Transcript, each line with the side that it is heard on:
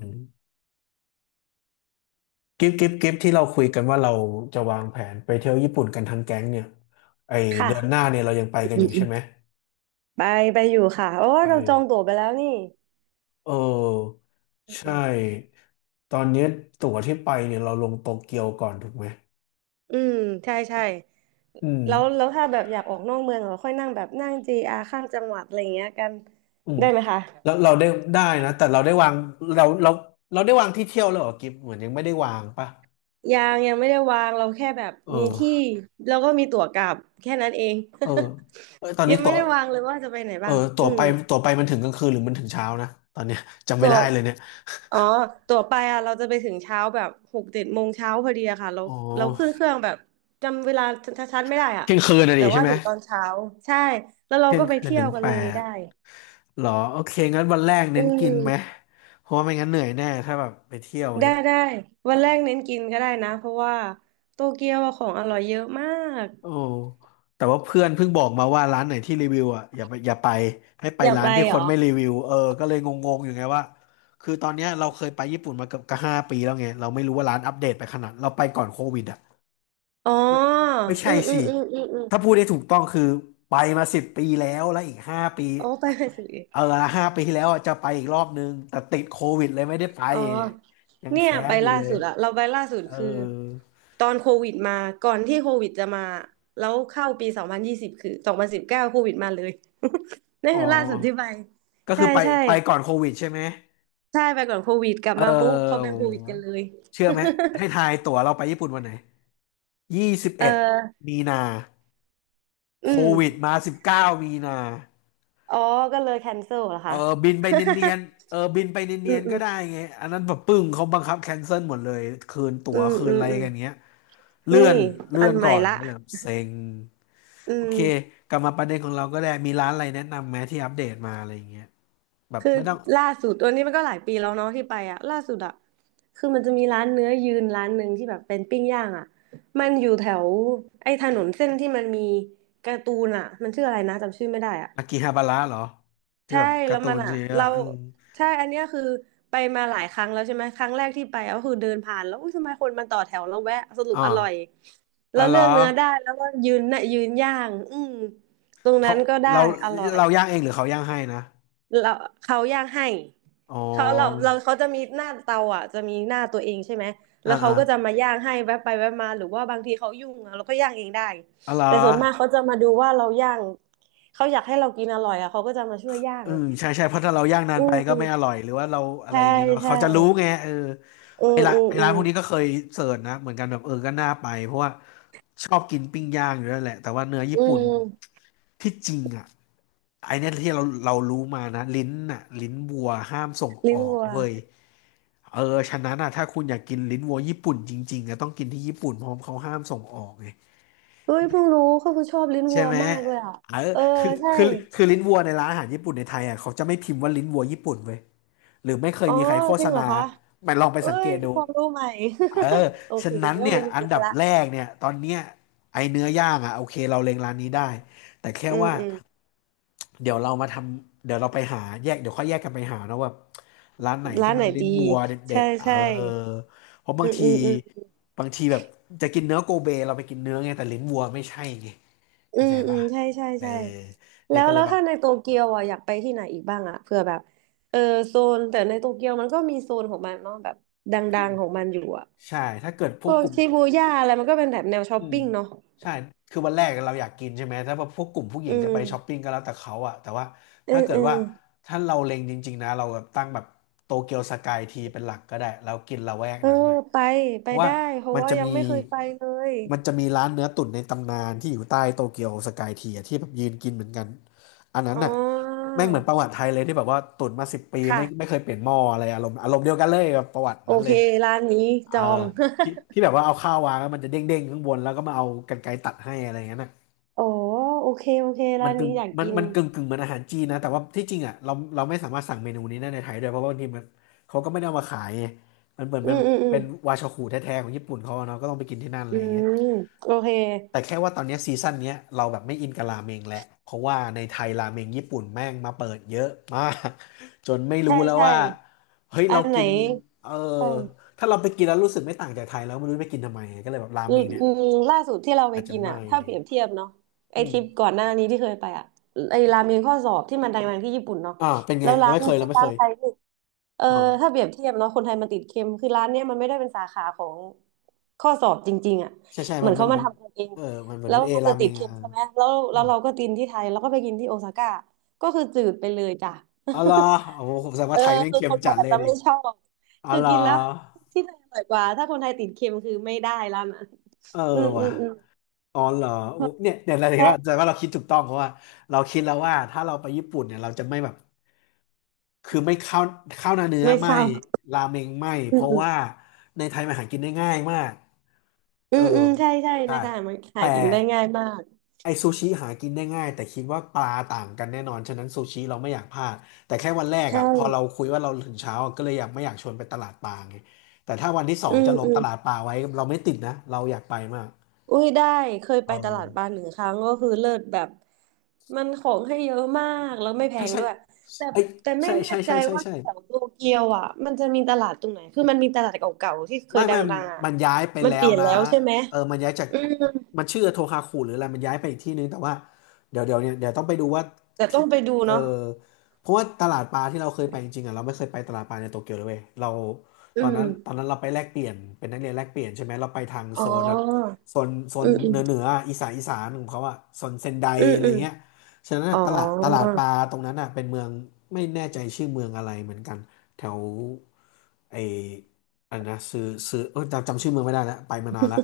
left: อืมกิฟต์ที่เราคุยกันว่าเราจะวางแผนไปเที่ยวญี่ปุ่นกันทั้งแก๊งเนี่ยไอเดือนหน้า
right: ค่ะ
left: เนี่ยเรายังไปกัน
right: อื
left: อ
right: ม
left: ยู่
right: อื
left: ใช่
right: ม
left: ไหม
right: ไปไปอยู่ค่ะโอ้
left: ไป
right: เราจองตั๋วไปแล้วนี่
left: เออ
right: อืม
left: ใช่
right: อืม
left: ตอนนี้ตั๋วที่ไปเนี่ยเราลงโตเกียวก่อนถูกไหม
right: อืมใช่ใช่
left: อืม
right: แล้วแล้วถ้าแบบอยากออกนอกเมืองเราค่อยนั่งแบบนั่งจีอาร์ข้ามจังหวัดอะไรอย่างเงี้ยกัน
left: อืม
right: ได้ไหมคะ
left: แล้วเราได้ได้นะแต่เราได้วางเราเราเราได้วางที่เที่ยวแล้วเหรอกิฟต์เหมือนยังไม่ได้วางปะ
right: ยังยังไม่ได้วางเราแค่แบบ
left: เอ
right: มีที่
left: อ
right: แล้วก็มีตั๋วกลับแค่นั้นเอง
left: เออเอยตอน นี้
right: ยัง
left: ตั๋
right: ไม่
left: ว
right: ได้วางเลยว่าจะไปไหน
left: เออ
right: บ้าง
left: ตั๋ว
right: อื
left: ไป
right: ม
left: ตั๋วไปมันถึงกลางคืนหรือมันถึงเช้านะตอนเนี้ย จำไม่
right: ตั๋ว
left: ได้เลยเนี่ย
right: อ๋อตั๋วไปอ่ะเราจะไปถึงเช้าแบบหกเจ็ดโมงเช้าพอดีอะค่ะเรา
left: อ๋อ
right: เราขึ้นเครื่องแบบจำเวลาชัดๆไม่ได้อ่ะ
left: เที่ยงคืนน่ะ
right: แต่
left: ดิใช่
right: ว่า
left: ไหม
right: ถึงตอนเช้าใช่แล้วเรา
left: เที่ย
right: ก็
left: ง
right: ไป
left: คืน
right: เที่ย
left: ถึ
right: ว
left: ง
right: กัน
left: แป
right: เลย
left: ด
right: ได้
left: หรอโอเคงั้นวันแรก
right: อื
left: เน้นกินไหม
right: ม
left: เพราะว่าไม่งั้นเหนื่อยแน่ถ้าแบบไปเที่ยวอย่าง
right: ได้
left: เงี้ย
right: ได้วันแรกเน้นกินก็ได้นะเพราะว่าโตเกียวอะของอร่อยเยอะมาก
left: โอ้แต่ว่าเพื่อนเพิ่งบอกมาว่าร้านไหนที่รีวิวอ่ะอย่าไปอย่าไปให้ไป
right: อยาก
left: ร้า
right: ไป
left: นที่
right: เห
left: ค
right: รอ
left: นไม่รีวิวเออก็เลยงงๆอยู่ไงว่าคือตอนเนี้ยเราเคยไปญี่ปุ่นมาเกือบกห้าปีแล้วไงเราไม่รู้ว่าร้านอัปเดตไปขนาดเราไปก่อนโควิดอ่ะ
right: อ๋อ
left: ไม่ไม่
right: อื
left: ใช่
right: มอื
left: สิ
right: มอืมอืมอืม
left: ถ้าพูดได้ถูกต้องคือไปมาสิบปีแล้วแล้วอีกห้าปี
right: โอ้ไปไปสิ
left: เออ5 ปีที่แล้วอะจะไปอีกรอบนึงแต่ติดโควิดเลยไม่ได้ไป
right: อ๋อ
left: เนี่ยยัง
right: เนี่ย
left: แค้
right: ไป
left: นอยู่
right: ล่า
left: เลย
right: สุดอะเราไปล่าสุด
left: เออ
right: คือตอนโควิดมาก่อนที่โควิดจะมาแล้วเข้าปี2020คือ2019โควิดมาเลย นั่น
left: อ๋อ
right: คือล่าสุดที่ไป
left: ก็
right: ใช่
left: คือไป
right: ใช่
left: ไปก่อนโควิดใช่ไหม
right: ใช่ไปก่อนโควิดกลับ
left: เออ
right: มาปุ๊บเขาเป็
left: โห
right: นโควิดกันเลย
left: เชื่อไหมให้ทายตั๋วเราไปญี่ปุ่นวันไหนยี่สิบ
right: เอ
left: เอ็ด
right: อ
left: มีนา
right: อื
left: โค
right: ม
left: วิดมา19 มีนา
right: อ๋อก็เลยแคนเซิลเหรอ
left: เออ
right: คะ
left: บินไปเนียนๆเออบินไป
right: อื
left: เนีย
right: ม
left: น
right: อื
left: ๆก็
right: ม
left: ได้ไงอันนั้นแบบปึ้งเขาบังคับแคนเซิลหมดเลยคืนตั๋
right: อื
left: ว
right: ม
left: คืน
right: อื
left: อะ
right: ม
left: ไร
right: อืม
left: กันเงี้ยเลื่อ
right: นี่
left: นเลื่
right: อั
left: อ
right: น
left: น
right: ให
left: ก่
right: ม่
left: อน
right: ละ
left: ก็เลยแบบเซ็ง
right: อื
left: โอ
right: ม
left: เคกลับมาประเด็นของเราก็ได้มีร้านอะไรแนะนำไหมที่อัปเดตมาอะไรอย่างเงี้ยแบบ
right: คือ
left: ไม่ต้อง
right: ล่าสุดตัวนี้มันก็หลายปีแล้วเนาะที่ไปอ่ะล่าสุดอ่ะคือมันจะมีร้านเนื้อยืนร้านหนึ่งที่แบบเป็นปิ้งย่างอ่ะมันอยู่แถวไอ้ถนนเส้นที่มันมีการ์ตูนอ่ะมันชื่ออะไรนะจำชื่อไม่ได้อ่ะ
left: อากิฮาบาระเหรอที่
right: ใช่
left: แบบกา
right: แล้
left: ร์
right: ว
left: ตู
right: มัน
left: น
right: อ่ะ
left: ชีวิต
right: เรา
left: อะอืม
right: ใช่อันเนี้ยคือไปมาหลายครั้งแล้วใช่ไหมครั้งแรกที่ไปก็คือเดินผ่านแล้วอุ้ยทำไมคนมันต่อแถวแล้วแวะสรุป
left: อ่า
right: อร่อย
left: อ๋
right: แล้
left: อ
right: ว
left: เหร
right: เลื
left: อ
right: อกเนื้อได้แล้วก็ยืนน่ะยืนย่างอืมตรง
left: เขา
right: นั้นก็ได้
left: เรา
right: อร่อย
left: เราย่างเองหรือเขาย่างให้นะ
right: เราเขาย่างให้
left: อ๋อ
right: เขาเราเราเขาจะมีหน้าเตาอ่ะจะมีหน้าตัวเองใช่ไหม
left: อ่า
right: แล้วเขา
left: อ่า
right: ก็จะมาย่างให้แวบไปแวบมาหรือว่าบางทีเขายุ่งอะเราก็ย่างเองได้
left: อ๋อเหรอ
right: แต่ส่วนมากเขาจะมาดูว่าเราย่างเขาอยากให้เรากินอร่อยอ่ะเขาก็จะมาช่วยย่า
left: อื
right: ง
left: อใช่ใช่เพราะถ้าเราย่างนาน
right: อื
left: ไป
right: ม
left: ก็
right: อืม
left: ไม่อร่อยหรือว่าเราอะไร
right: ใช่
left: อย่างเงี้ยเนาะ
right: ใช่
left: เขาจะรู้ไงเออ
right: อื
left: ไอ้
right: ม
left: ร้าน
right: อืม
left: ไอ้
right: อื
left: ร้านพ
right: ม
left: วกนี้ก็เคยเสิร์ชนะเหมือนกันแบบเออก็น่าไปเพราะว่าชอบกินปิ้งย่างอยู่แล้วแหละแต่ว่าเนื้อญี่
right: อื
left: ปุ่น
right: ม
left: ที่จริงอ่ะไอ้เนี่ยที่เรารู้มานะลิ้นอ่ะลิ้นวัวห้ามส่งอ
right: ลิ้
left: อ
right: น
left: ก
right: วัว
left: เว้ยเออฉะนั้นอ่ะถ้าคุณอยากกินลิ้นวัวญี่ปุ่นจริงๆอ่ะต้องกินที่ญี่ปุ่นเพราะเขาห้ามส่งออกไง
right: เฮ้ยเพิ่งรู้เขาคือชอบลิ้น
left: ใช่
right: วัว
left: ไหม
right: มากเลยอ่ะ
left: เออ
right: เออ
left: คือ
right: ใช่
left: คือคือลิ้นวัวในร้านอาหารญี่ปุ่นในไทยอ่ะเขาจะไม่พิมพ์ว่าลิ้นวัวญี่ปุ่นเว้ย หรือไม่เคย
right: อ๋อ
left: มีใครโฆ
right: จ
left: ษ
right: ริงเหร
left: ณา
right: อคะ
left: มันลองไป
right: เอ้
left: สังเก
right: ย
left: ตดู
right: ความรู้ใหม่
left: เออ
right: โอ
left: ฉะ
right: เค
left: นั้น
right: ต้อง
left: เนี่
right: ไป
left: ย
right: กิน
left: อัน
right: เนื้อ
left: ดับ
right: ละ
left: แรกเนี่ยตอนเนี้ยไอเนื้อย่างอ่ะโอเคเราเล็งร้านนี้ได้แต่แค่
right: อืม
left: ว่า
right: อืม
left: เดี๋ยวเรามาทำเดี๋ยวเราไปหาแยกเดี๋ยวค่อยแยกกันไปหาเนอะว่าร้านไหนที่
right: ร้าน
left: มั
right: ไหน
left: นลิ้น
right: ดี
left: วัวเด็
right: ใช่
left: ดๆเอ
right: ใช่
left: อเพราะ
right: อื
left: บาง
right: ม
left: ที
right: อืมอืม
left: บางทีแบบจะกินเนื้อโกเบเราไปกินเนื้อไงแต่ลิ้นวัวไม่ใช่ไง
right: อื
left: เข้าใจ
right: มอื
left: ป่ะ
right: มใช่ใช่
left: เออ
right: ใช่
left: เนี่
right: แล้
left: ย
right: ว
left: ก็เล
right: แล้
left: ย
right: ว
left: แบบ
right: ถ้าในโตเกียวอ่ะอยากไปที่ไหนอีกบ้างอ่ะเผื่อแบบเออโซนแต่ในโตเกียวมันก็มีโซนของมันเนาะแบบดังๆของมันอยู่อ่ะ
left: ใช่ถ้าเกิดพ
right: พ
left: วก
right: วก
left: กลุ่ม
right: ชิบูย่าอะไรมันก็เป็นแบบแนวช้อ
left: อื
right: ป
left: ม
right: ปิ้งเนาะ
left: ใช่คือวันแรกเราอยากกินใช่ไหมถ้าพวกกลุ่มผู้หญิ
right: อื
left: งจะไปช้อปปิ้
right: ม
left: งก็แล้วแต่เขาอะแต่ว่า
right: เออ
left: ถ้าเกิ
right: เอ
left: ด
right: อ
left: ว่าถ้าเราเล็งจริงๆนะเราแบบตั้งแบบโตเกียวสกายทีเป็นหลักก็ได้เรากินละแวก
right: เออ
left: นั้นนะ
right: ไป
left: เพ
right: ไป
left: ราะว่า
right: ได้เพราะ
left: มัน
right: ว่า
left: จะ
right: ยั
left: มี
right: งไม่เคยไปเลย
left: มันจะมีร้านเนื้อตุ๋นในตำนานที่อยู่ใต้โตเกียวสกายทีอะที่แบบยืนกินเหมือนกันอันนั้น
right: อ๋อ
left: น่ะแม่งเหมือนประวัติไทยเลยที่แบบว่าตุ๋นมาสิบปีไม่
right: ค่ะ
left: เคยเปลี่ยนหม้ออะไรอารมณ์เดียวกันเลยแบบประวัติ
right: โอ
left: นั้นเล
right: เค
left: ย
right: ร้านนี้
left: เอ
right: จ
left: อ
right: อง
left: ที่ที่แบบว่าเอาข้าววางแล้วมันจะเด้งเด้งข้างบนแล้วก็มาเอากรรไกรตัดให้อะไรอย่างนั้นน่ะ
right: อ๋อโอเคโอเค
left: มั
right: ร้า
left: น
right: น
left: กึ่
right: นี้
left: ง
right: อยาก
left: มัน
right: กิน
left: มันกึ่งกึ่งเหมือนอาหารจีนนะแต่ว่าที่จริงอ่ะเราไม่สามารถสั่งเมนูนี้ได้ในไทยด้วยเพราะว่าบางทีมันเขาก็ไม่ได้เอามาขายไงมันเหมือน
right: อื
left: เป็น
right: ม
left: แบบ
right: อืมอืม
left: เป็นวาชาคุแท้ๆของญี่ปุ่นเขาอะเนาะก็ต้องไปกินที่นั่นอะ
right: อื
left: ไรอย่างเงี้ย
right: มโอเค
left: แต่แค่ว่าตอนเนี้ยซีซั่นเนี้ยเราแบบไม่อินกับราเมงแล้วเพราะว่าในไทยราเมงญี่ปุ่นแม่งมาเปิดเยอะมาก จนไม่
right: ใช่
left: รู้แล้ว
right: ใช่
left: ว่าเฮ้ย
right: อั
left: เรา
right: นไหน
left: กินเออ
right: ใช่
left: ถ้าเราไปกินแล้วรู้สึกไม่ต่างจากไทยแล้วไม่รู้ไปกินทำไมก็เลยแบบรา
right: อื
left: เม
right: ม
left: งเนี่ย
right: อืมล่าสุดที่เราไป
left: อาจจะ
right: กินอ่ะ
left: ไม่
right: ถ้าเปรียบเทียบเนาะไอ
left: อื
right: ท
left: ม
right: ริปก่อนหน้านี้ที่เคยไปอ่ะไอราเมงข้อสอบที่มันดังๆที่ญี่ปุ่นเนาะ
left: อ่าเป็นไง
right: แล้ว
left: เรา
right: ร้าน
left: ไม่เคยเรา
right: ที่
left: ไม่เค
right: ร้าน
left: ย
right: ไทยนี่เออ
left: อ๋อ
right: ถ้าเปรียบเทียบเนาะคนไทยมันติดเค็มคือร้านเนี้ยมันไม่ได้เป็นสาขาของข้อสอบจริงๆอ่ะ
left: ใช่ใช่
right: เหมื
left: มั
right: อ
left: น
right: น
left: มั
right: เขา
left: น
right: มา
left: มัน
right: ทำกันเอง
left: เออมันเหมือน
right: แล้
left: มั
right: ว
left: นเอ
right: มัน
left: รา
right: จะ
left: เม
right: ติด
left: ง
right: เค็
left: อ่ะ
right: มใช่ไหมแล้ว
left: อ๋
right: แล้วเราก็กินที่ไทยแล้วก็ไปกินที่โอซาก้าก็คือจืดไปเลยจ้ะ
left: อาเหระโอ้โหผมแสด ง
right: เอ
left: ว่า
right: อ
left: ไทยแม่ง
right: คือ
left: เค็
right: ค
left: ม
right: นไท
left: จั
right: ย
left: ด
right: อา
left: เล
right: จ
left: ย
right: จะ
left: ดิ
right: ไม่ชอบ
left: อ๋อ
right: คือ
left: เหรอ
right: กินแล้วที่ไทยอร่อยกว่าถ้าคนไทยติดเค็มคือไม่ได้แล้วนะ
left: เออ
right: อืมอื
left: ว่ะ
right: มอืม
left: อ๋อเหรออุ๊ยเนี่ยเราเห็นว่าแต่
right: ใช่
left: ว่าเราคิดถูกต้องเพราะว่าเราคิดแล้วว่าถ้าเราไปญี่ปุ่นเนี่ยเราจะไม่แบบคือไม่ข้าวข้าวหน้าเนื้อ
right: ไม่
left: ไม่
right: เข้า
left: ราเมงไม่
right: อื
left: เพ
right: ม
left: ราะ
right: อืม
left: ว่าในไทยมันหากินได้ง่ายมาก
right: อื
left: เออ
right: มอืมใช่ใช่
left: ใช่
right: นะคะมันหา
left: แต่
right: กินได้ง่ายมาก
left: ไอซูชิหากินได้ง่ายแต่คิดว่าปลาต่างกันแน่นอนฉะนั้นซูชิเราไม่อยากพลาดแต่แค่วันแรก
right: ใช่
left: อ่ะพอเราคุยว่าเราถึงเช้าอะก็เลยอยากไม่อยากชวนไปตลาดปลาไงแต่ถ้าวันที่สอ
right: อื
left: ง
right: ม
left: จะลง
right: อืม
left: ตลาดปลาไว้เราไม่ติดนะเราอยากไปมาก
right: อุ้ยได้เคย
left: เอ
right: ไป
left: อ
right: ตลาดบาาหนึ่งครั้งก็คือเลิศแบบมันของให้เยอะมากแล้วไม่แพ
left: ใช่
right: ง
left: ใช่
right: ด้วยแต่
left: เอ้ย
right: แต่ไม่
left: ใช่
right: แน่
left: ใช่
right: ใจ
left: ใช่ใช่
right: ว่า
left: ใช่
right: แถวโตเกียวอ่ะมันจะมีตลาดตรงไหนคือมันมีตลาดเก่าๆที่เค
left: ไม่
right: ยด
left: ไม่
right: ังๆอ่ะ
left: มันย้ายไป
right: มัน
left: แล้
right: เป
left: ว
right: ลี่ยน
left: นะ
right: แล้วใช่ไหม
left: เออมันย้ายจาก
right: อืม
left: มันชื่อโทคาคุหรืออะไรมันย้ายไปอีกที่นึงแต่ว่าเดี๋ยวต้องไปดูว่า
right: แต่ต้
left: ที่
right: องไปดู
left: เออ
right: เนาะ
left: เพราะว่าตลาดปลาที่เราเคยไปจริงๆอ่ะเราไม่เคยไปตลาดปลาในโตเกียวเลยเว้ยเราต
right: อื
left: อนนั้นตอน
right: ม
left: นั้นเราไปแลกเปลี่ยนเป็นนักเรียนแลกเปลี่ยนใช่ไหมเราไปทาง
right: อ๋
left: โซ
right: อ
left: นแบบโซนโซ
right: อื
left: น
right: มอื
left: เห
right: ม
left: นือเหนืออีสานของเขาอะโซนเซนได
right: อืม
left: อะไร
right: อืม
left: เงี้ยฉะนั้น
right: อ๋
left: น่ะ
right: อ
left: ตลาดปลาตรงนั้นอะเป็นเมืองไม่แน่ใจชื่อเมืองอะไรเหมือนกันแถวไอ อันนะซื้อเออจำชื่อเมืองไม่ได้แล้วไปมานานละ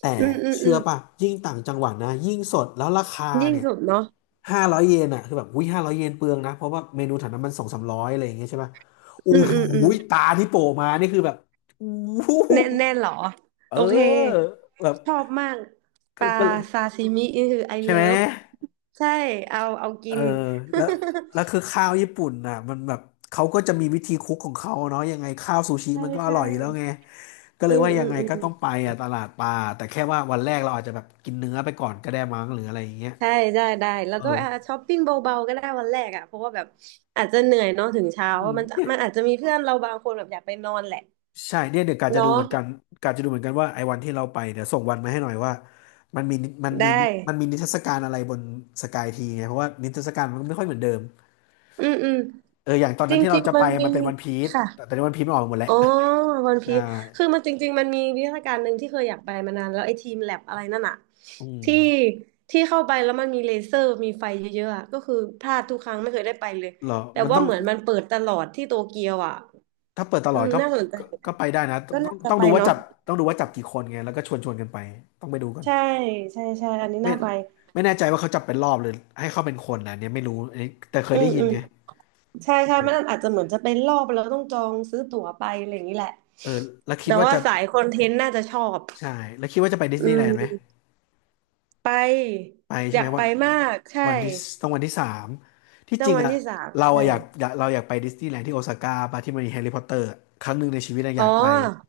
left: แต่
right: อืมอืมอื
left: เชื่อ
right: ม
left: ป่ะยิ่งต่างจังหวัดนะยิ่งสดแล้วราคา
right: ยิ่ง
left: เนี่ย
right: สุดเนาะ
left: ห้าร้อยเยนอ่ะคือแบบอุ้ยห้าร้อยเยนเปลืองนะเพราะว่าเมนูแถวนั้นมันสองสามร้อยอะไรอย่างเงี้ยใช่ป่ะโอ้
right: อืม
left: โ
right: อืมอื
left: ห
right: ม
left: ตาที่โผล่มานี่คือแบบอู้หู
right: แน่นแน่นเหรอ
left: เอ
right: โอเค
left: อแบบ
right: ชอบมากป
left: ก็
right: ลา
left: ก็เลย
right: ซาซิมินี่คือไอ
left: ใช่
right: เลิ
left: ไหม
right: ฟใช่เอาเอา
left: เอ
right: กิ
left: อ
right: น
left: แล้วแล้ว คือข้าวญี่ปุ่นน่ะมันแบบเขาก็จะมีวิธีคุกของเขาเนาะยังไงข้าวซูชิ
right: ใช่
left: มันก็อ
right: ใช่
left: ร่อยอยู่แล้วไงก็
right: อื
left: เลย
right: ม
left: ว่า
right: อื
left: ยัง
right: ม
left: ไง
right: อื
left: ก็
right: ม
left: ต้องไปอ่ะตลาดปลาแต่แค่ว่าวันแรกเราอาจจะแบบกินเนื้อไปก่อนก็ได้มั้งหรืออะไรอย่างเงี้ย
right: ใช่ได้ได้แล้วก็
left: เออ
right: อ่าช้อปปิ้งเบาๆก็ได้วันแรกอ่ะเพราะว่าแบบอาจจะเหนื่อยเนาะถึงเช้า
left: อืม
right: มันจะ
left: เนี่ย
right: มันอาจจะมีเพื่อนเราบางคนแบบอยากไปนอนแหละ
left: ใช่เนี่ยเดี๋ยวกาจะดู
right: เนาะ
left: เหมือนกันกาจะดูเหมือนกันว่าไอ้วันที่เราไปเดี๋ยวส่งวันมาให้หน่อยว่ามันมีมัน
right: ได
left: มีมัน
right: ้
left: มีนิทรรศการอะไรบนสกายทีไงเพราะว่านิทรรศการมันไม่ค่อยเหมือนเดิม
right: อืมอืม
left: เอออย่างตอน
right: จร
left: นั้นที่เรา
right: ิง
left: จะ
right: ๆมั
left: ไป
right: นมี
left: มันเป็นวันพีซ
right: ค่ะ
left: แต่ตอนนี้วันพีซมันออกหมดแล้ว
right: อ๋อวันพี
left: ใช่
right: คือมันจริงๆมันมีวิทยาการหนึ่งที่เคยอยากไปมานานแล้วไอ้ทีมแลบอะไรนั่นอะ
left: อืม
right: ที่ที่เข้าไปแล้วมันมีเลเซอร์มีไฟเยอะๆอะก็คือพลาดทุกครั้งไม่เคยได้ไปเลย
left: เหรอ
right: แต่
left: มัน
right: ว่า
left: ต้อง
right: เหมือนมันเปิดตลอดที่โตเกียวอะ
left: ถ้าเปิดต
right: อื
left: ลอด
right: ม
left: ก็
right: น่าสนใจ
left: ก็
right: เหมือนกั
left: ก็
right: น
left: ไปได้นะ
right: ก็
left: ต้องต้อ
right: น่า
left: ง
right: จะ
left: ต้อง
right: ไป
left: ดูว่า
right: เนาะ
left: จับต้องดูว่าจับกี่คนไงแล้วก็ชวนกันไป ต้องไปดูกัน
right: ใช่ใช่ใช่อันนี้
left: ไม่
right: น่าไป
left: ไม่แน่ใจว่าเขาจับเป็นรอบหรือให้เข้าเป็นคนนะเนี่ยไม่รู้อันนี้แต่เค
right: อื
left: ยได้
right: ม
left: ยิ
right: อื
left: น
right: ม
left: ไง
right: ใช่ใช่มันอาจจะเหมือนจะเป็นรอบแล้วต้องจองซื้อตั๋วไปอะไรอย่างนี้แหละ
left: เออแล้วคิด
right: แต่
left: ว่า
right: ว่า
left: จะ
right: สายคอนเทนต์น่าจะชอบ
left: ใช่แล้วคิดว่าจะไปดิส
right: อื
left: นีย์แลนด์ไหม
right: มไป
left: ไปใช่
right: อ
left: ไห
right: ยา
left: ม
right: ก
left: วั
right: ไป
left: น
right: มากใช่
left: วันที่ต้องวันที่สามที่
right: ต้
left: จ
right: อง
left: ริง
right: วัน
left: อ่ะ
right: ที่สาม
left: เรา
right: ใช่
left: อะอยากอยากเราอยากไปดิสนีย์แลนด์ที่โอซาก้าปะที่มันมีแฮร์รี่พอตเตอร์ครั้งหนึ่งในชีวิตอะอ
right: อ๋อ
left: ยากไป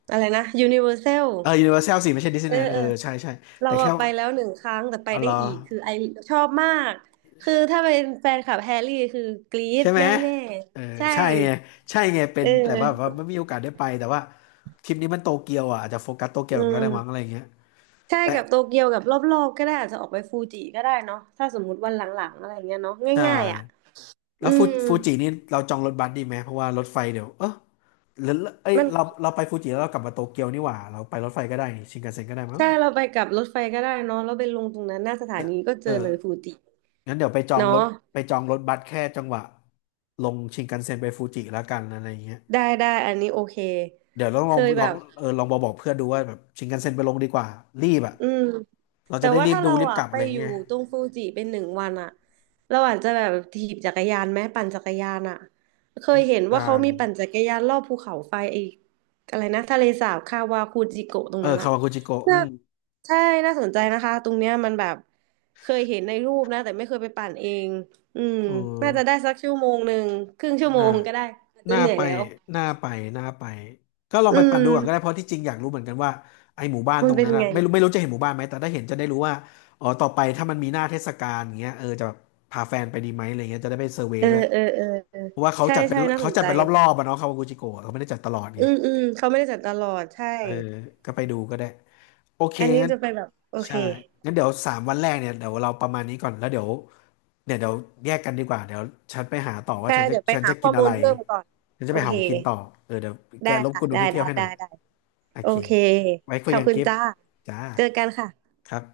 right: อะไรนะ Universal
left: เออยูนิเวอร์แซลสิไม่ใช่ดิสนี
right: เอ
left: ย์แล
right: อ
left: นด์เอ
right: เอ
left: อ
right: อ
left: ใช่ใช่
right: เรา
left: แต่แค่
right: อะไป
left: ว่า
right: แล้วหนึ่งครั้งแต่ไป
left: อ๋อเห
right: ได้
left: รอ
right: อีกคือไอชอบมากคือถ้าเป็นแฟนคลับแฮร์รี่คือกรี๊
left: ใช่
right: ด
left: ไหม
right: แน่
left: เออ
right: ๆใช่
left: ใช่ไงใช่ไงเป็
right: เอ
left: นแต่
right: อ
left: ว่าแบบว่าไม่มีโอกาสได้ไป แต่ว่าทริปนี้มันโตเกียวอ่ะอาจจะโฟกัสโตเกีย
right: อื
left: วก็ได้มั้งอะไร
right: ม
left: เงี้ย
right: ใช่
left: แต่
right: กับโตเกียวกับรอบๆก็ได้อาจจะออกไปฟูจิก็ได้เนาะถ้าสมมุติวันหลังๆอะไรเงี้ยเนาะ
left: ใช่
right: ง่ายๆอ่ะ
left: แล้
right: อื
left: วฟู
right: ม
left: ฟูจินี่เราจองรถบัสดีไหมเพราะว่ารถไฟเดี๋ยว เออหรือเอ้ย
right: มัน
left: เราเราไปฟูจิแล้วเรากลับมาโตเกียวนี่หว่าเราไปรถไฟก็ได้นี่ชินคันเซ็นก็ได้มั้ง
right: ใช่เราไปกับรถไฟก็ได้เนาะแล้วไปลงตรงนั้นหน้าสถานีก็เจ
left: เออ
right: อเลยฟูจิ
left: งั้นเดี๋ยวไปจอง
right: เนาะ
left: รถไปจองรถบัสแค่จังหวะลงชินคันเซ็นไปฟูจิแล้วกันอะไรเงี้ย
right: ได้ได้อันนี้โอเค
left: เดี๋ยวลอง
right: เค
left: ลอง
right: ย
left: ล
right: แบ
left: อง
right: บ
left: เออลองบอกเพื่อนดูว่าแบบชินคันเซ็นไปลงดีกว่ารีบอ่ะ
right: อืม
left: เรา
right: แต่
left: จะได้
right: ว่า
left: รีบ
right: ถ้า
left: ดู
right: เรา
left: รีบก
right: อ่ะ
left: ลับ
right: ไป
left: อะไร
right: อยู่
left: เงี้ย
right: ตรงฟูจิเป็นหนึ่งวันอ่ะเราอาจจะแบบถีบจักรยานไหมปั่นจักรยานอ่ะเคยเห็นว่า
left: อ่า
right: เขามีปั่นจักรยานรอบภูเขาไฟไอ้อะไรนะทะเลสาบคาวาคูจิโกะตรง
left: เออ
right: นั้นอ่ะ
left: คาวากุจิโกะอื
right: น่า
left: ม
right: ใช่น่าสนใจนะคะตรงเนี้ยมันแบบเคยเห็นในรูปนะแต่ไม่เคยไปปั่นเองอืม
left: เออ
right: น่าจะได้สักชั่วโมงหนึ่งครึ่งชั่วโม
left: น่า
right: งก็ได้อาจจะ
left: น่า
right: เหนื่อย
left: ไป
right: แล้ว
left: น่าไปน่าไปก็ลอง
right: อื
left: ไปปั่นดูก่อนก็ได้เพ
right: ม
left: ราะที่จริงอยากรู้เหมือนกันว่าไอหมู่บ้าน
right: มั
left: ต
right: น
left: รง
right: เป็น
left: นั้นอะ
right: ไง
left: ไม่รู้ไม่รู้จะเห็นหมู่บ้านไหมแต่ถ้าเห็นจะได้รู้ว่าอ๋อต่อไปถ้ามันมีหน้าเทศกาลอย่างเงี้ยเออจะแบบพาแฟนไปดีไหมอะไรเงี้ยจะได้ไปเซอร์เว
right: เอ
left: ย์
right: อ
left: ด้วย
right: เออเออเออ
left: เพราะว่าเขา
right: ใช่
left: จัดเป็น
right: ใช่น่าส
left: เขา
right: น
left: จัด
right: ใจ
left: เป็นรอบๆอะเนาะคาวากุจิโกะเขาไม่ได้จัดตลอด
right: อื
left: ไง
right: มอืมเขาไม่ได้จัดตลอดใช่
left: เออก็ไปดูก็ได้โอเค
right: อันนี้
left: งั้น
right: จะไปแบบโอเค
left: ใช่งั้นเดี๋ยว3 วันแรกเนี่ยเดี๋ยวเราประมาณนี้ก่อน แล้วเดี๋ยวเนี่ยเดี๋ยวแยกกันดีกว่า เดี๋ยวฉันไปหาต่อว่า
right: ใช่
left: ฉันจะ
right: เดี๋ยวไป
left: ฉัน
right: หา
left: จะ
right: ข้
left: กิ
right: อ
left: น
right: มู
left: อะไร
right: ลเพิ่มก่อน
left: ฉันจะ
right: โอ
left: ไปหา
right: เค
left: ของกินต่อเออเดี๋ยวแก
right: ได้
left: รบก
right: ค่ะ
left: วนดู
right: ได้
left: ที่เที่
right: ได้
left: ยวให้ห
right: ได้
left: น่อย
right: ได้
left: โอ
right: โอ
left: เค
right: เค
left: ไว้
right: ข
left: คุย
right: อบ
left: กัน
right: คุณ
left: กิฟต์
right: จ้า
left: จ้า
right: เจอกันค่ะ
left: ครับ